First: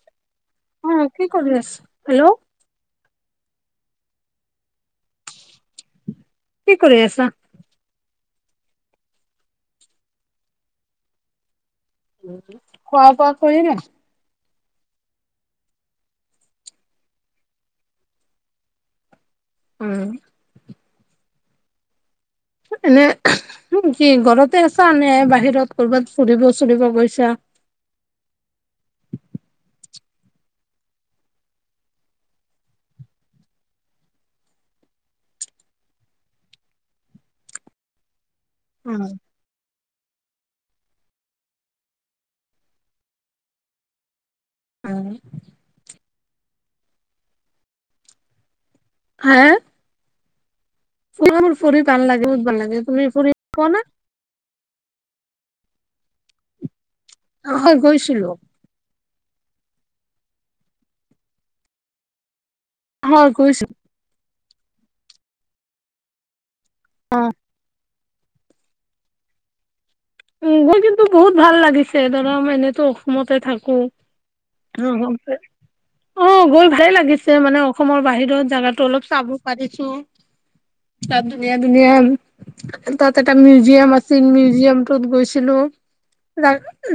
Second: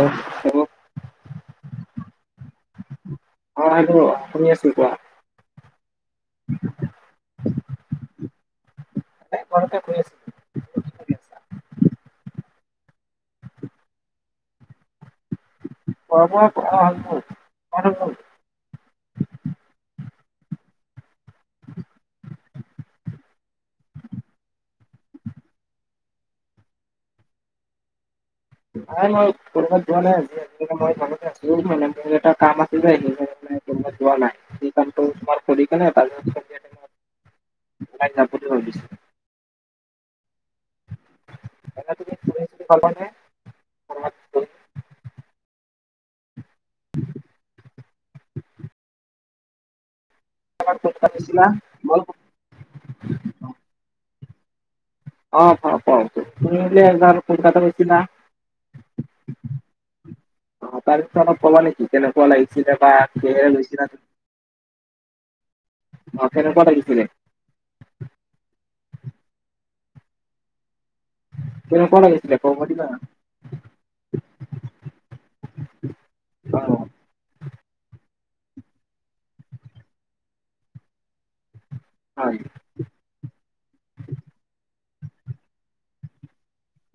এইবোৰ অঁ, কি কৰি আছে? হেল্ল'। অঁ হেল্ল' শুনি আছো কোৱা। কি কৰি আছা? এনে ঘৰতে বহি আছোঁ। খোৱা বোৱা কৰিলা নাই? খোৱা বোৱা অঁ' [unintelligible] উম। এনে কি ঘৰতে আছা নে বাহিৰত কৰ'বাত ফুৰিব-চুৰিব গৈছা? নাই মই ক'বাত যোৱা নাই, আজিকালি মই ঘৰতে আছোহি মানে মোৰ এটা কাম আছিলে যে সেইকাৰণে যোৱা নাই, সেই কামটো তোমাৰ কৰি কেনে [unintelligible] তাইক যাব বুলি ভাবছো। উম। এনেই তুমি ফুৰি-চুৰি ভাল পায় নে? উম। [unintelligible] হা? [unintelligible] মোৰ ফুৰি মই ভাল লাগে বহু ভাল লাগে, তুমি ফুৰি পোৱা না? অঁ, পাওঁ পাওঁ, তুমি যে একবাৰ পইচাটো হয় পাইছিলা গৈছিলো অঁ, তাৰ বিষয় অলপ কবা নেকি কেনেকুৱা লাগিছিলে। তাত হয় কিহেৰে গৈছো গৈছিলা তুমি। অঁ কেনেকুৱা লাগিছিলে? [unintelligible] উমঁ, গৈ কিন্তু বহুত ভাল কেনেকুৱা লাগিছে, ধৰা লাগিছিলে ক'ব পাৰিবা? এনেতো অসমতে থাকো। [unintelligible] অঁ, গৈ ভালে লাগিছে মানে অসমৰ বাহিৰত জাগাটো অলপ চাব পাৰিছো, তাত ধুনীয়া-ধুনীয়া হয়। তাত এটা মিউজিয়াম আছিল মিউজিয়াম টোত গৈছিলো,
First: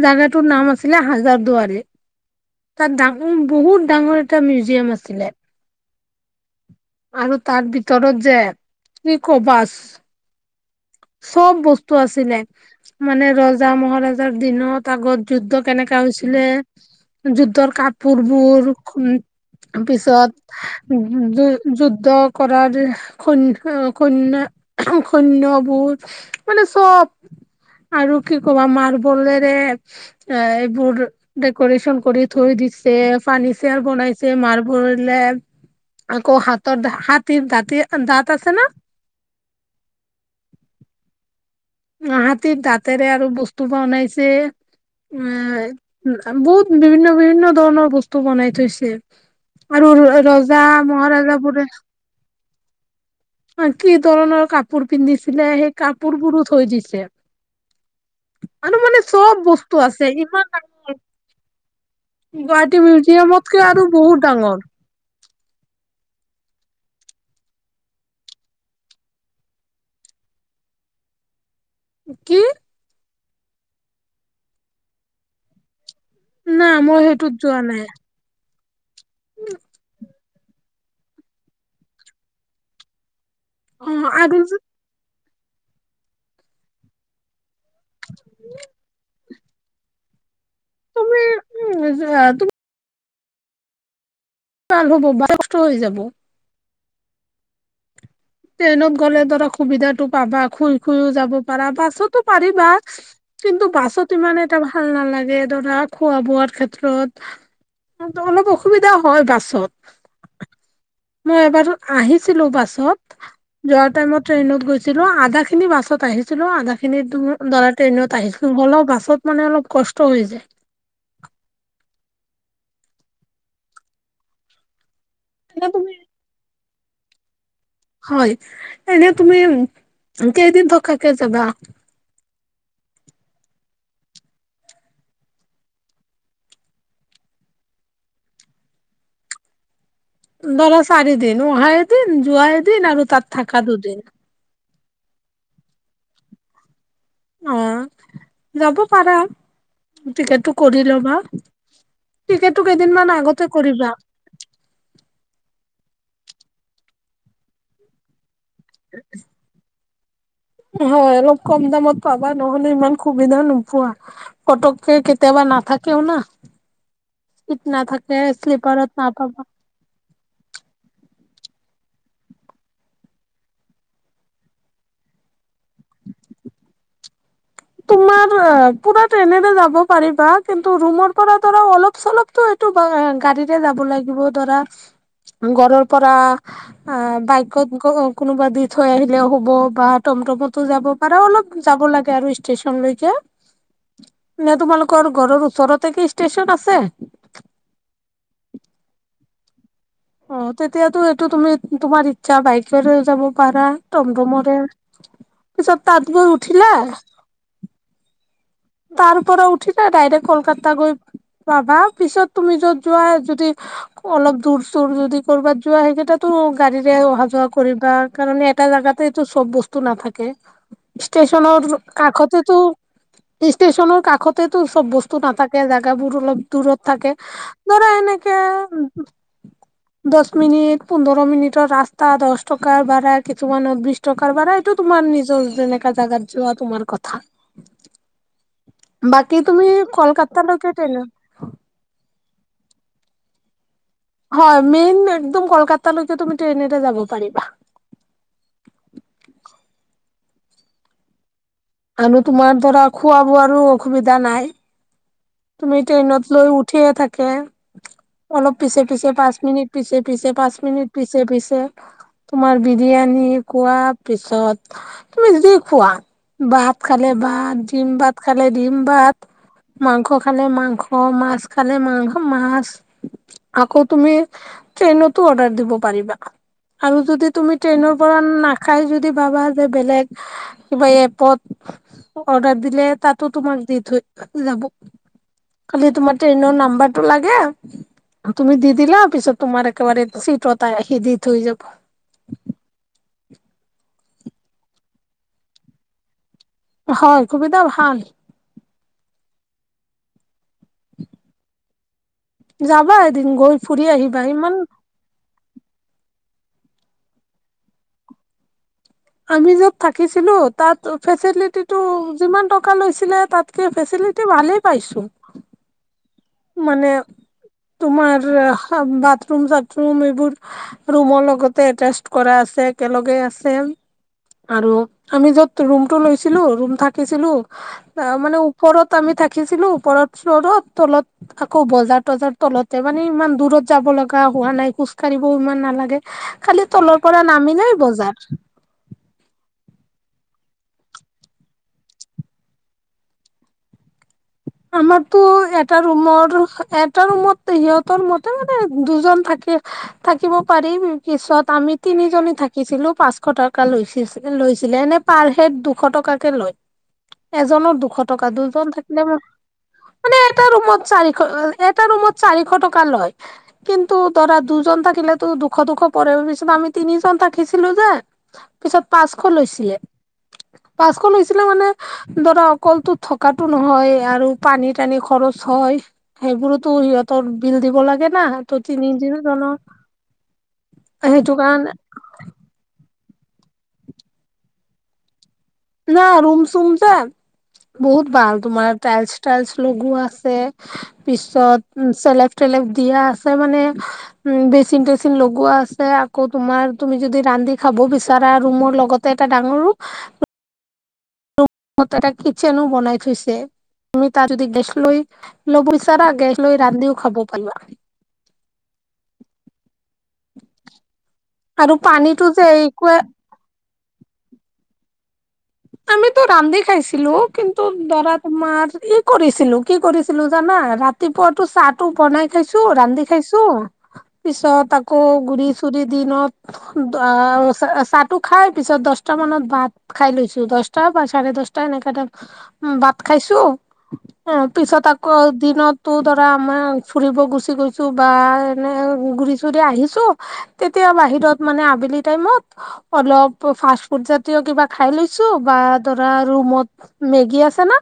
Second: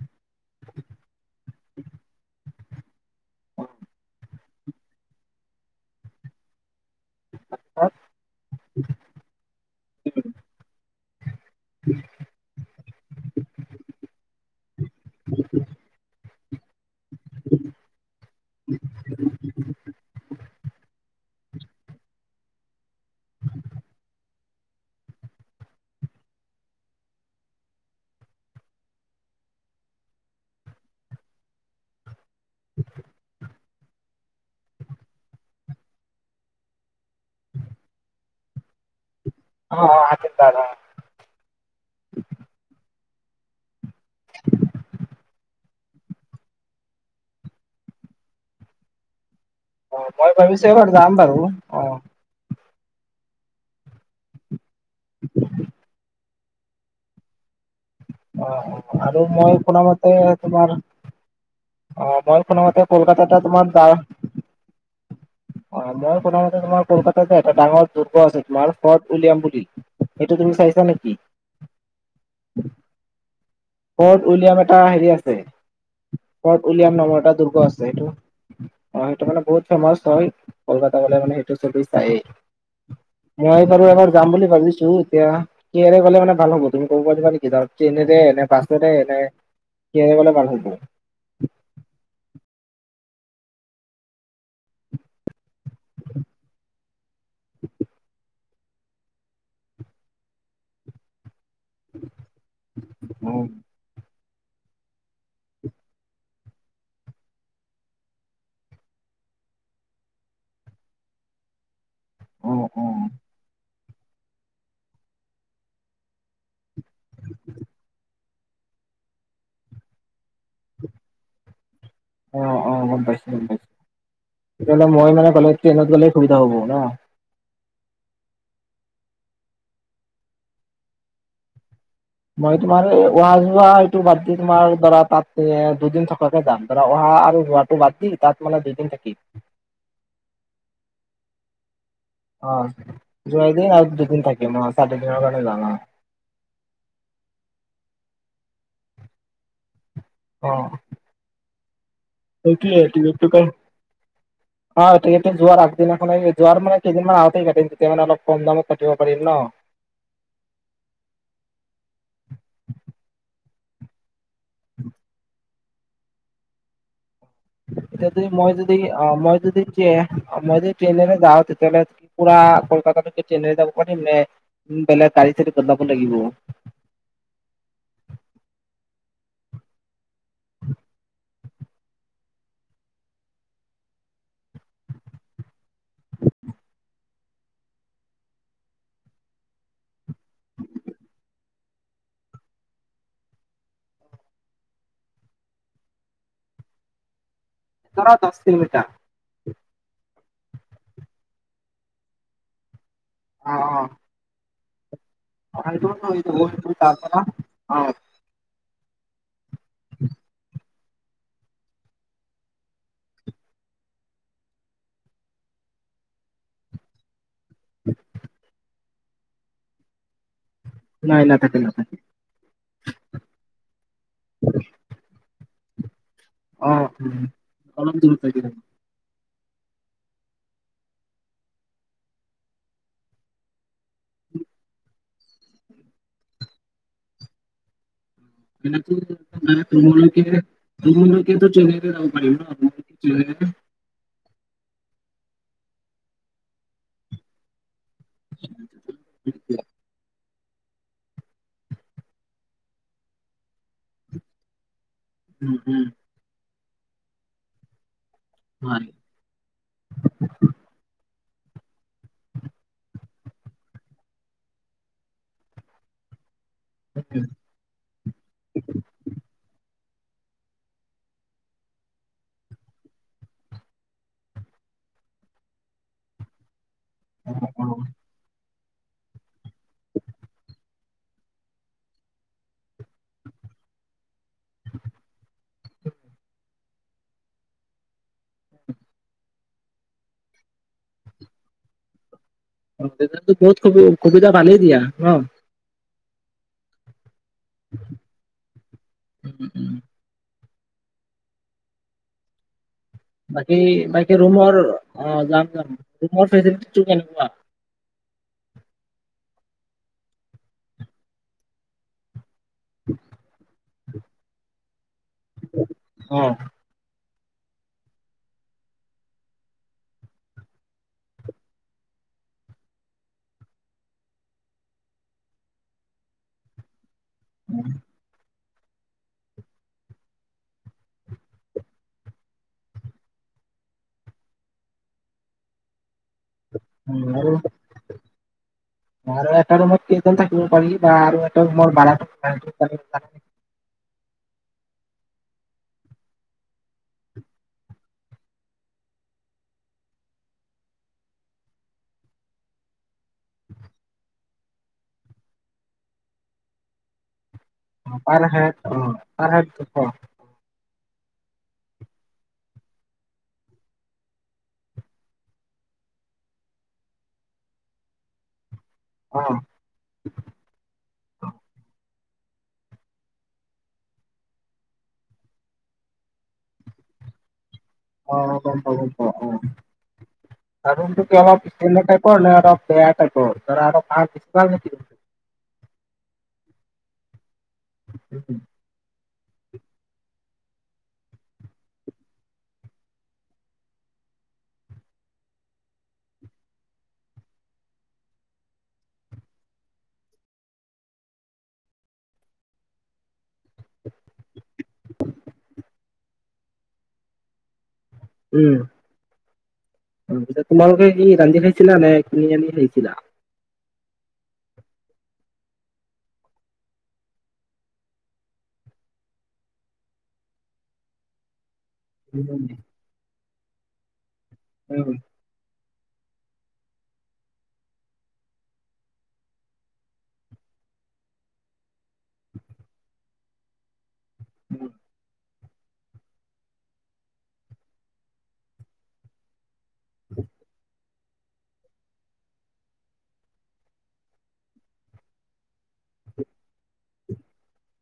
জাগা টোৰ নাম আছিলে হাজাৰ দুৱাৰী। তাত ডাঙৰ বহুত ডাঙৰ এটা মিউজিয়াম আছিলে। আৰু তাৰ অ', ভিতৰত যে কি কবা চ'ব বস্তু আছিলে। মানে ৰজা মহাৰজাৰ দিনত আগত যুদ্ধ কেনেকা হৈছিলে। যুদ্ধৰ কাপোৰবোৰ পিছত যুদ্ধ কৰাৰ কূন্যা সৈন্যবোৰ মানে চ'ব আৰু কি ক'বা মাৰ্বলৰে এইবোৰ ডেক'ৰেচন কৰি থৈ দিছে। ফাৰ্নিচাৰ বনাইছে মাৰ্বলে। আকৌ হাতৰ হাতীৰ দাঁতিৰ দাঁত আছে না? অ অ, হাতিৰ দাত অ। অ হাতীৰ দাঁতেৰে আৰু বস্তু বনাইছে। উম। বহুত বিভিন্ন বিভিন্ন ধৰণৰ বস্তু বনাই থৈছে। আৰু অ', মই ৰজা ভাবিছোঁ এবাৰ যাম বাৰু মহাৰাজা অ', বোৰে অ', আৰু কি ধৰণৰ কাপোৰ পিন্ধিছিলে। সেই কাপোৰ বোৰো থৈ দিছে। অ', আৰু মানে চব মই বস্তু আছে। শুনামতে ইমান ডা তোমাৰ অ, মই শুনা মতে কলকাতাটা মিউজিয়ামতকে তোমাৰ আৰু দা বহুত ডাঙৰ অ মই শুনা মতে তোমাৰ কলকাতাত যে এটা ডাঙৰ দু আছে তোমাৰ, ফৰ্ট উলিয়াম বুলি। এইটো তুমি চাইছা নেকি? কি? ফৰ্ট উইলিয়াম এটা হেৰি আছে। না ফৰ্ট মই উইলিয়াম নামৰ সেইটোত এটা যোৱা দুৰ্গ নাই আছে, সেইটো। অ সেইটো মানে বহুত ফেমাচ হয়। কলকাতা গলে মানে সেইটো ছবি চায়েই। মই বাৰু অ এবাৰ যাম আৰু বুলি যে ভাবিছো এতিয়া, কিহেৰে গ'লে মানে ভাল হ'ব তুমি ক'ব পাৰিবা নেকি ধৰ? ট্ৰেইনেৰে নে, বাছেৰে নে কিহেৰে গ'লে ভাল হব? [unintelligible] ভাল হ'ব বা কষ্ট হৈ যাব। ট্ৰেইনত গ'লে ধৰা সুবিধাটো পাবা। শুই শুইও যাব পাৰা বাছতো পাৰিবা উম, কিন্তু বাছত টো ইমানে এটা ভাল নালাগে ধৰা, খোৱা বোৱাৰ ক্ষেত্ৰত অলপ অসুবিধাও হয় বাছত। মই এবাৰো আহিছিলো উম, উম। বাছত। যোৱা টাইমত ট্ৰেইনত গৈছিলো। আধা খিনি বাছত আহিছিলো, আধা খিনি ধৰা ট্ৰেইনত আহি অলপ বাছত মানে অলপ কষ্ট হৈ যায়। অ অ, গম পাইছো গম পাইছো। তেতিয়া হলে মই মানে এনে ট্ৰেইনত তুমি গলে সুবিধা হব ন। হয়। এনেই তুমি কেইদিন থকাকে যাবা? মই তোমাৰ এই অহা যোৱা এইটো বাদ দি তোমাৰ ধৰা তাতে দুদিন থকাকে যাম ধৰা। অহা আৰু যোৱাত বাদ দি, তাত মানে দুইদিন থাকি ধৰা চাৰিদিন। উহা এদিন যোৱা এদিন আৰু তাত থাকা দুদিন। চাৰি দিনৰ কাৰণে যাম অ। অ যাব পাৰা। টিকেটটো অ'। কৰি লবা। টিকেটটো সেইটোৱে কেইদিনমান আগতে টিকটটোকে। কৰিবা অ টিকেটটো যোৱাৰ আগদিনাখনে যোৱাৰ মানে কেইদিনমান আগতে কাটিম। তেতিয়া মানে অলপ কম দামত কাটিব পাৰিম ন। হয়। অলপ কম দামত পাবা, নহ'লে ইমান সুবিধা নোপোৱা। পতককে কেতিয়াবা নাথাকেওনা? চিত এতিয়া নাথাকে, যদি মই যদি স্লিপাৰত অ নাপাবা। যদি মই যদি ট্ৰেইনেৰে যাওঁ, তেতিয়াহ'লে পুৰা কলকাতালৈকে ট্ৰেইনেৰে যাব পাৰিম নে উম বেলেগ গাড়ী চাড়ী বদলাব লাগিব? তোমাৰ পুৰা ট্ৰেইনেৰে যাব পাৰিবা কিন্তু ৰুমৰ পৰা ধৰা অলপ চলপতো টো বা গাড়ীৰে যাব লাগিব ধৰা। ঘৰৰ পৰা আ বাইকত [unintelligible] কোনোবা দি থৈ আহিলে হ'ব বা টমটমতো যাব পাৰা। অলপ যাব লাগে আৰু ষ্টেচন লৈকে নে তোমালোকৰ ঘৰৰ ওচৰতে কি ষ্টেচন আছে। ধৰা দহ কিলোমিটাৰ। অ তেতিয়াতো এইটো তুমি তোমাৰ ইচ্ছা বাইকেৰে যাব অ পাৰা টমটমৰে। [inaudible] তাত গৈ উঠিলা [unintelligible] তাৰ পৰা উঠিলা ডাইৰেক্ট কলকাতা গৈ পাবা পিছত তুমি যত যোৱা যদি অলপ দূৰ চুৰ যদি কৰবাত যোৱা সেইকেইটাতো গাড়ীৰে অহা যোৱা কৰিবা কাৰণ এটা জাগাতেটো চব বস্তু নাথাকে। নাই নাথাকে ষ্টেচনৰ নাথাকে কাষতেটো। ষ্টেচনৰ কাষতেতো চব বস্তু নাথাকে জোগাবোৰ অলপ অ দূৰত থাকে উম। ধৰা অলপ দূৰত এনেকে থাকিব উম। [inaudible] দহ মিনিট পোন্ধৰ মিনিটৰ ৰাস্তা দহ টকা ভাড়া কিছুমানৰ বিছ টকাৰ ভাড়া এইটো তোমাৰ নিজৰ যেনেকা জাগাত যোৱা তোমাৰ কথা। [unintelligible] বাকী তুমি কিন্তু চেন্নাই কলকাতালৈকে ৰে ট্ৰেইনত যাব পাৰিব ন চেন্নাইৰ। হয় মেইন একদম কলকাতালৈকে তুমি ট্ৰেইনেৰে যাব পাৰিবা। আমি তোমাৰ ধৰা খোৱা বোৱাৰো অসুবিধা নাই। উম তুমি উম ট্ৰেইনত লৈ উঠিয়ে থাকে। অলপ পিছে হয়। পিছে পাঁচ মিনিট পিছে পিছে পাঁচ মিনিট পিছে পিছে। তোমাৰ বিৰিয়ানী খোৱা পিছত তুমি যি খোৱা বাত খালে ভাত ডিম ভাত খালে ডিম ভাত মাংস খালে মাংস মাছ খালে মাংস মাছ আকৌ তুমি। ট্ৰেইনতো অৰ্ডাৰ দিব পাৰিবা আৰু যদি তুমি অ ট্ৰেইনৰ পৰা না খাই যদি ভাবা যে বেলেগ কিবা এপত। অৰ্ডাৰ দিলে তাতো তোমাক দি থৈ যাব। খালি তোমাৰ ট্ৰেইনৰ নাম্বাৰ টো লাগে। তুমি দি দিলা পিছত তোমাৰ একেবাৰে চিটত আহি দি থৈ যাব। অ তেতিয়াতো বহুত সু সুবিধা ভালেই দিয়া ন। হয় সুবিধা ভাল। [unintelligible] যাবা। এদিন গৈ বাকী ফুৰি বাকী আহিবা ইমান ৰুমৰ অ যাম যাম ৰুমৰ ফেচিলিটিতো কেনেকুৱা? আমি য'ত থাকিছিলোঁ তাত ফেচিলিটি ত যিমান টকা লৈছিলে তাতকে ফেচিলিটি ভালেই পাইছোঁ। অঁ' মানে তোমাৰ বাথৰুম চাথৰুম এইবোৰ ৰুমৰ লগতে এটেচ কৰা আছে একেলগে আছে। আৰু আমি য'ত ৰুমটো লৈছিলোঁ ৰুম থা থাকিছিলোঁ ত মানে ওপৰত আমি থাকিছিলোঁ ওপৰৰ ফ্ৰত ফ্লোৰত তলত আকৌ বজাৰ তজাৰ তলতে মানে ইমান দূৰত যাব লগা হোৱা নাই খোজ কঢ়িবও ইমান নালাগে। খালি তলৰ উম পৰা আৰু নামিলেই বজাৰ। আৰু এটা ৰুমত কেইজন থাকিব পাৰি বা আৰু এটা ৰুমৰ ভাৰাটো আমাৰতো এটা ৰুমৰ এটা ৰুমত সিহঁতৰ মতে মানে দুজন থাকে। থাকিব পাৰিম পিছত আমি তিনিজনী থাকিছিলোঁ পাঁচশ টকা লৈছি-লৈছিলে এনে পাৰ হেড দুশ টকাকে লয়। এজনৰ দুশ পাৰ টকা হেড অ দুজন থাকিলে মা- পাৰ হেড দুশ অ মানে এটা ৰুমত চাৰিশ, এটা ৰুমত চাৰিশ টকা লয়। কিন্তু ধৰা দুজন থাকিলেতো দুশ টকা পৰে নিচিনা আমি তিনিজন থাকিছিলোঁ যে পিছত পাঁচশ লৈছিলে। পাঁচশ লৈছিলে মানে ধৰা অকলটো থকাতো নহয় আৰু পানী-টানি খৰচ হয়, সেইবোৰতো সিহঁতৰ বিল দিব লা- অ গম পালোং ক অঁ। সেইটো কাৰণে [unintelligible] [unintelligible] না ৰুম-চুম যে, বহুত উম ভাল তোমাৰ টাইলছ-টাইলছ লগোৱা আছে। পিছত চেলেপ-তেলেভ দিয়া আছে মানে উম' বেচিন-টেচিন লগোৱা আছে আকৌ তুমাৰ তুমি যদি ৰান্ধি খাব বিচাৰা ৰুমৰ লগত তে এটা ডাঙৰ ৰোম [inaudible] তাতে কিটচেনো বনাই থৈছে, তুমি তাতে'দি গেছ লৈ, ল'ব‌ই ত-তা গেছ লৈ ৰান্ধিও খাব পাৰিবা। উম। তাৰপিছত তোমালোকে কি ৰান্ধি আৰু খাইছিলা নে পানীটো কিনি যে আনি একোৱে খাইছিলা? আমিতো ৰান্ধি খাইছিলো কিন্তু ধৰা তোমাৰ ই কৰিছিলোঁ, কি কৰিছিলোঁ জানা? ৰাত- তি-পোৱাটো চাহটো বনাই উম খাইছোঁ ৰান্ধি খাইছোঁ পিছত আকৌ গুৰি-চুৰি দিনত অ' চ-চাহটো খাই পিছত দচটা মানত ভাত খাই লৈছ- দশটা বা চাৰে দশটা এনেকাতে, উম বাঁত খাইছো অ উম পিছত আকৌ দিনত তো ধৰা আমাৰ ফুৰিব গুচি গৈছো বা এনে ঘুৰি-চুৰি আহিছো তেতিয়া বাহিৰত মানে আবেলি টাইমত অলপ ফাষ্টফুড জাতীয় কিবা খাই লৈ ছু বা ধৰা ৰুমত মেগী আছে না'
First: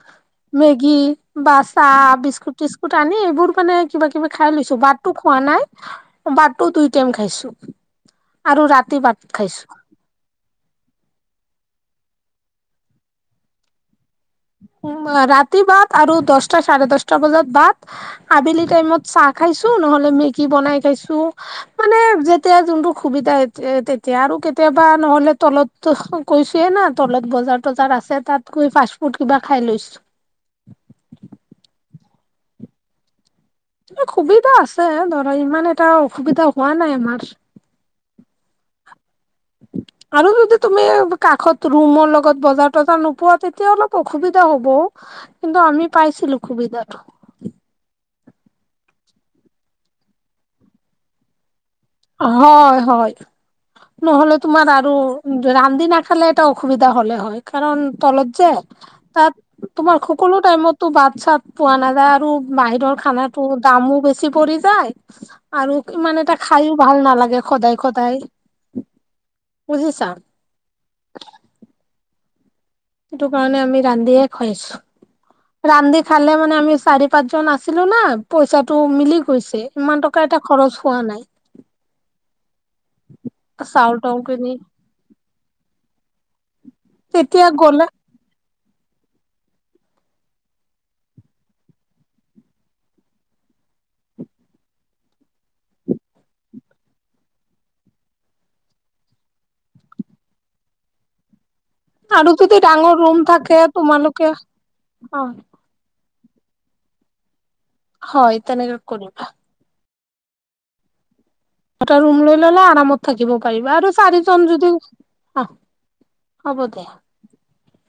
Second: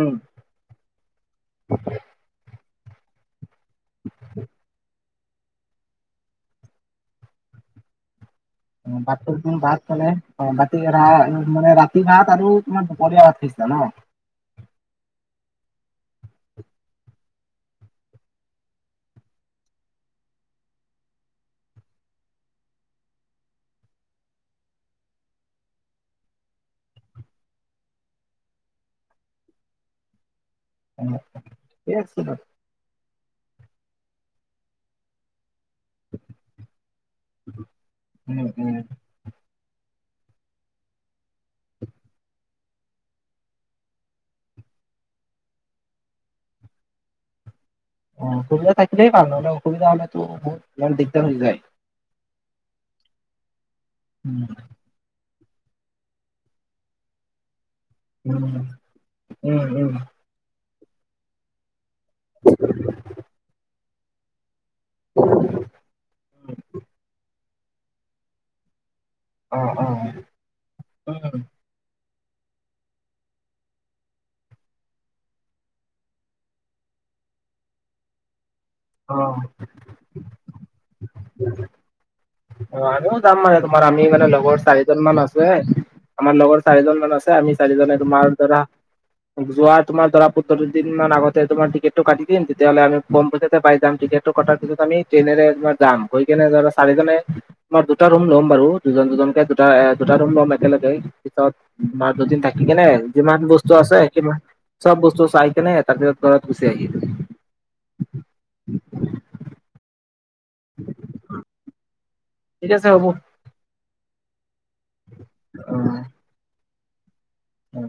উম মেগী বা চাহ, বিস্কুট-টিস্কুট আনি এইবোৰ মানে কিবা-কিবি খাই লৈছো বাট টো খোৱা নাই, বাটো দুই টাইম খাইছো। আৰু ৰাতি ভাত [unintelligible] খাইছো মানে, অ' ৰাতি ভাত আৰু তোমাৰ দুপৰীয়া ভাত খাইছিলা ন? উম্ ৰাতি বাত আৰু দছটা, চাৰে দছটা বজাত বাত আবেলি টাইমত চাহ খাইছো নহলে মেগী বনাই খাইছো। মানে যেতিয়া যোনটো সুবিধা তেতিয়া আৰু কেতিয়াবা নহলে তলত ত কৈছোয়ে না তলত বজাৰ-তজাৰ আছে তাত গৈ ফাষ্ট-ফুড কিবা খাই লৈছো। [unintelligible] সুবিধা আছে ধৰা ইমান এটা অসুবিধা হোৱা নাই আমাৰ। উম্ উম্। [inaudible] আৰু যদি তুমি কাষত ৰুমৰ লগত বজাৰ-তজাৰ নোপোৱা তেতিয়া অলপ অসুবিধা হ'ব। কিন্তু আমি পাইছিলো সুবিধাটো। অ' অসুবিধা থাকিলেই ভাল নহ'লে অসুবিধা হলেতো বহুত ইমান দিগদাৰ হৈ যায়। হয় হয়। নহ'লে উম তোমাৰ আৰু ৰান্দি নাখালে এটা অসুবিধা হলে হয় কাৰণ তলত যে উম তাত উম তোমাৰ খুব কোনো টাইমতো বাত-চাত পোৱা নাযায় আৰু বাহিৰৰ খানাটো দামো বেছি পৰি- যাই, আৰু ইমান এটা খাইয়ো ভাল নালাগে ষদাই-ষদায়। অ অ উ। সেইটোকাৰণে আমি ৰান্ধিয়ে খাইছো। ৰান্ধি খালে মানে আমি চাৰি পাঁচজন আছিলো না। পইচাটো অ মিলি গৈছে ইমান টকা এটা খৰচ হোৱা নাই। অ আমিও যাম মানে তোমাৰ চাউল আমি তাউল মানে কিনি লগৰ চাৰিজন মান আছে। আমাৰ লগৰ চাৰিজন মান আছে তেতিয়া আমি গ'লে চাৰিজন তোমাৰ ধৰা যোৱা তোমাৰ ধৰা পোন্ধৰ দিন আগতে তোমাৰ টিকটটো কাটি দিম তেতিয়াহ'লে আমি কম পইচাতে পাই যাম টিকেট। কটাৰ পিতছ আমি ট্ৰেইনেৰে তোমাৰ যাম গৈ কেনে ধৰা চাৰিজনে মই দুটা ৰুম ল'ম বাৰু দুজন দুজনকে দুটা এ দুটা ৰুম ল'ম একেলগে। পিছত আৰু দুদিন যদি থাকি কেনে ডাঙৰ ৰুম যিমান থাকে বস্তু আছে তোমালোকে কি চব অ বস্তু চাই কেনে তাৰপিছত ঘৰত গুচি আহি হয় ই তনেকে কৰিবা। অ। টা ৰুম লৈ ললে আৰামত থাকিব পাৰিবা আৰু চাৰিজন যদি আহ হ'ব দিয়া। উম।